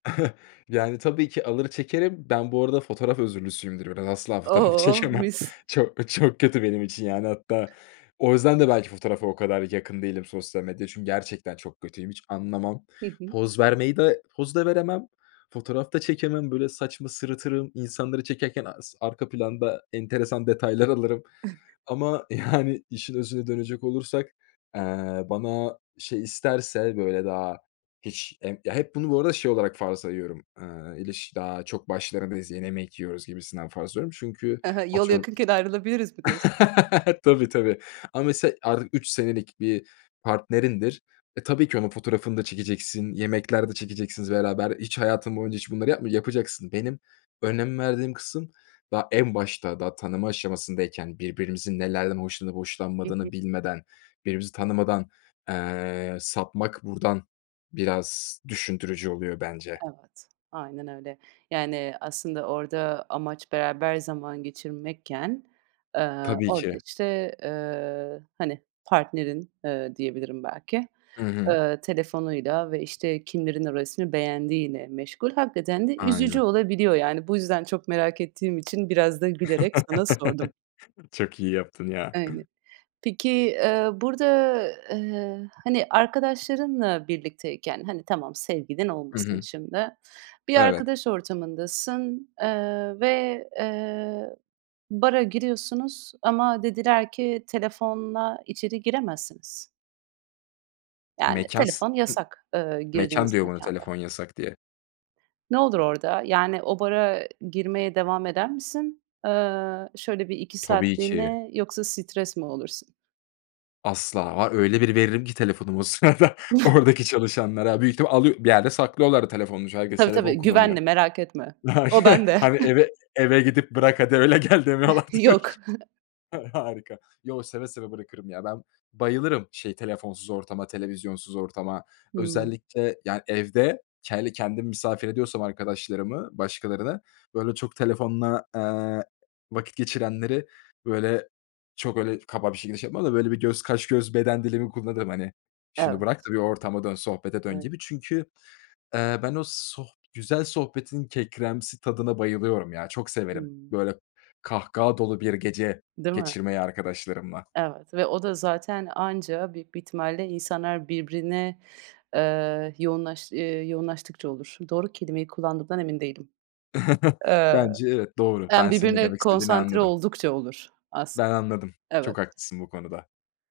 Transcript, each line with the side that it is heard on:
left: Yani, tabii ki alır çekerim. Ben bu arada fotoğraf özürlüsüyümdür biraz, asla fotoğraf
right: Oh!
left: çekemem.
right: Mis.
left: Çok çok kötü benim için yani, hatta o yüzden de belki fotoğrafa o kadar yakın değilim, sosyal medyaya çünkü gerçekten çok kötüyüm, hiç anlamam.
right: Hı hı.
left: Poz vermeyi de poz da veremem. Fotoğraf da çekemem böyle saçma sırıtırım, insanları çekerken as arka planda enteresan detaylar alırım ama yani, işin özüne dönecek olursak, eee, bana şey isterse böyle daha hiç em ya, hep bunu bu arada şey olarak farz sayıyorum. Iıı, ilişki daha çok başlarındayız, yeni yemek yiyoruz gibisinden farz ediyorum çünkü
right: Ha ha. Yol
left: atıyorum
right: yakınken ayrılabiliriz mi diyorsun?
left: Tabii, tabii, ama mesela artık 3 senelik bir partnerindir. E, tabii ki onun fotoğrafını da çekeceksin, yemekler de çekeceksiniz beraber hiç hayatın boyunca hiç bunları yapmıcak yapacaksın. Benim önem verdiğim kısım daha en başta, daha tanıma aşamasındayken birbirimizin nelerden hoşlanıp
right: Hı hı.
left: hoşlanmadığını bilmeden, birbirimizi tanımadan, eee, sapmak buradan biraz düşündürücü oluyor bence.
right: Evet. Aynen öyle. Yani, aslında orada amaç beraber zaman geçirmekken, ııı,
left: Tabii
right: orada,
left: ki.
right: işte, ııı, hani, partnerin, ııı, diyebilirim belki,
left: Hı hı.
right: ııı, telefonuyla ve, işte, kimlerin o resmi beğendiğiyle meşgul. Hakikaten de üzücü
left: Aynen.
right: olabiliyor yani. Bu yüzden çok merak ettiğim için biraz da gülerek sana sordum.
left: Çok iyi yaptın ya.
right: Aynı. Peki, eee, burada, ııı, hani, arkadaşlarınla birlikteyken, hani, tamam, sevgilin
left: Hı
right: olmasın
left: hı.
right: şimdi, bir
left: Evet.
right: arkadaş ortamındasın, eee, ve, eee, bara giriyorsunuz ama dediler ki; "Telefonla içeri giremezsiniz." Yani,
left: Mekâs
right: telefon
left: [unintelligible]
right: yasak, ııı,
left: mekân
right: girdiğiniz
left: diyor bana;
right: mekânda.
left: "Telefon yasak." diye.
right: Ne olur orada? Yani, o bara ı girmeye devam eder misin? Iıı, şöyle 1-2
left: Tabii ki.
right: saatliğine, yoksa stres mi olursun?
left: Asla, var öyle bir veririm ki telefonumu o sırada oradaki çalışanlara büyük ihtimalle alıyor bir yerde saklıyorlar da telefonumu çünkü herkes
right: Tabii,
left: telefon
right: tabii,
left: kullanıyor.
right: güvenli merak etme. O bende.
left: [unintelligible] Hani; "Eve, eve gidip bırak, hadi öyle gel." demiyorlardır.
right: Yok.
left: Ha harika. Yo, seve seve bırakırım ya. Ben bayılırım şey, telefonsuz ortama, televizyonsuz ortama.
right: Hımm.
left: Özellikle, yani, evde hele kendim misafir ediyorsam arkadaşlarımı, başkalarını böyle çok telefonla, eee, vakit geçirenleri böyle çok öyle kaba bir şekilde şey yapmam da böyle bir göz kaş, göz, beden dilimi kullanırım, hani; "Şunu bırak
right: Evet.
left: da bir ortama dön, sohbete dön."
right: [unintelligible]
left: gibi. Çünkü, eee, ben o soh güzel sohbetin kekremsi tadına bayılıyorum ya, çok severim
right: Hımm.
left: böyle kahkaha dolu bir gece
right: Değil mi?
left: geçirmeyi arkadaşlarımla.
right: Evet ve o da zaten anca büyük bir ihtimalle insanlar birbirine, ııı, yoğunlaş ııı, yoğunlaştıkça olur. Doğru kelimeyi kullandığımdan emin değilim. Iıı,
left: Bence evet, doğru.
right: yani,
left: Ben senin ne
right: birbirine
left: demek istediğini
right: konsantre
left: anladım.
right: oldukça olur as
left: Ben anladım. Çok
right: Evet.
left: haklısın bu konuda.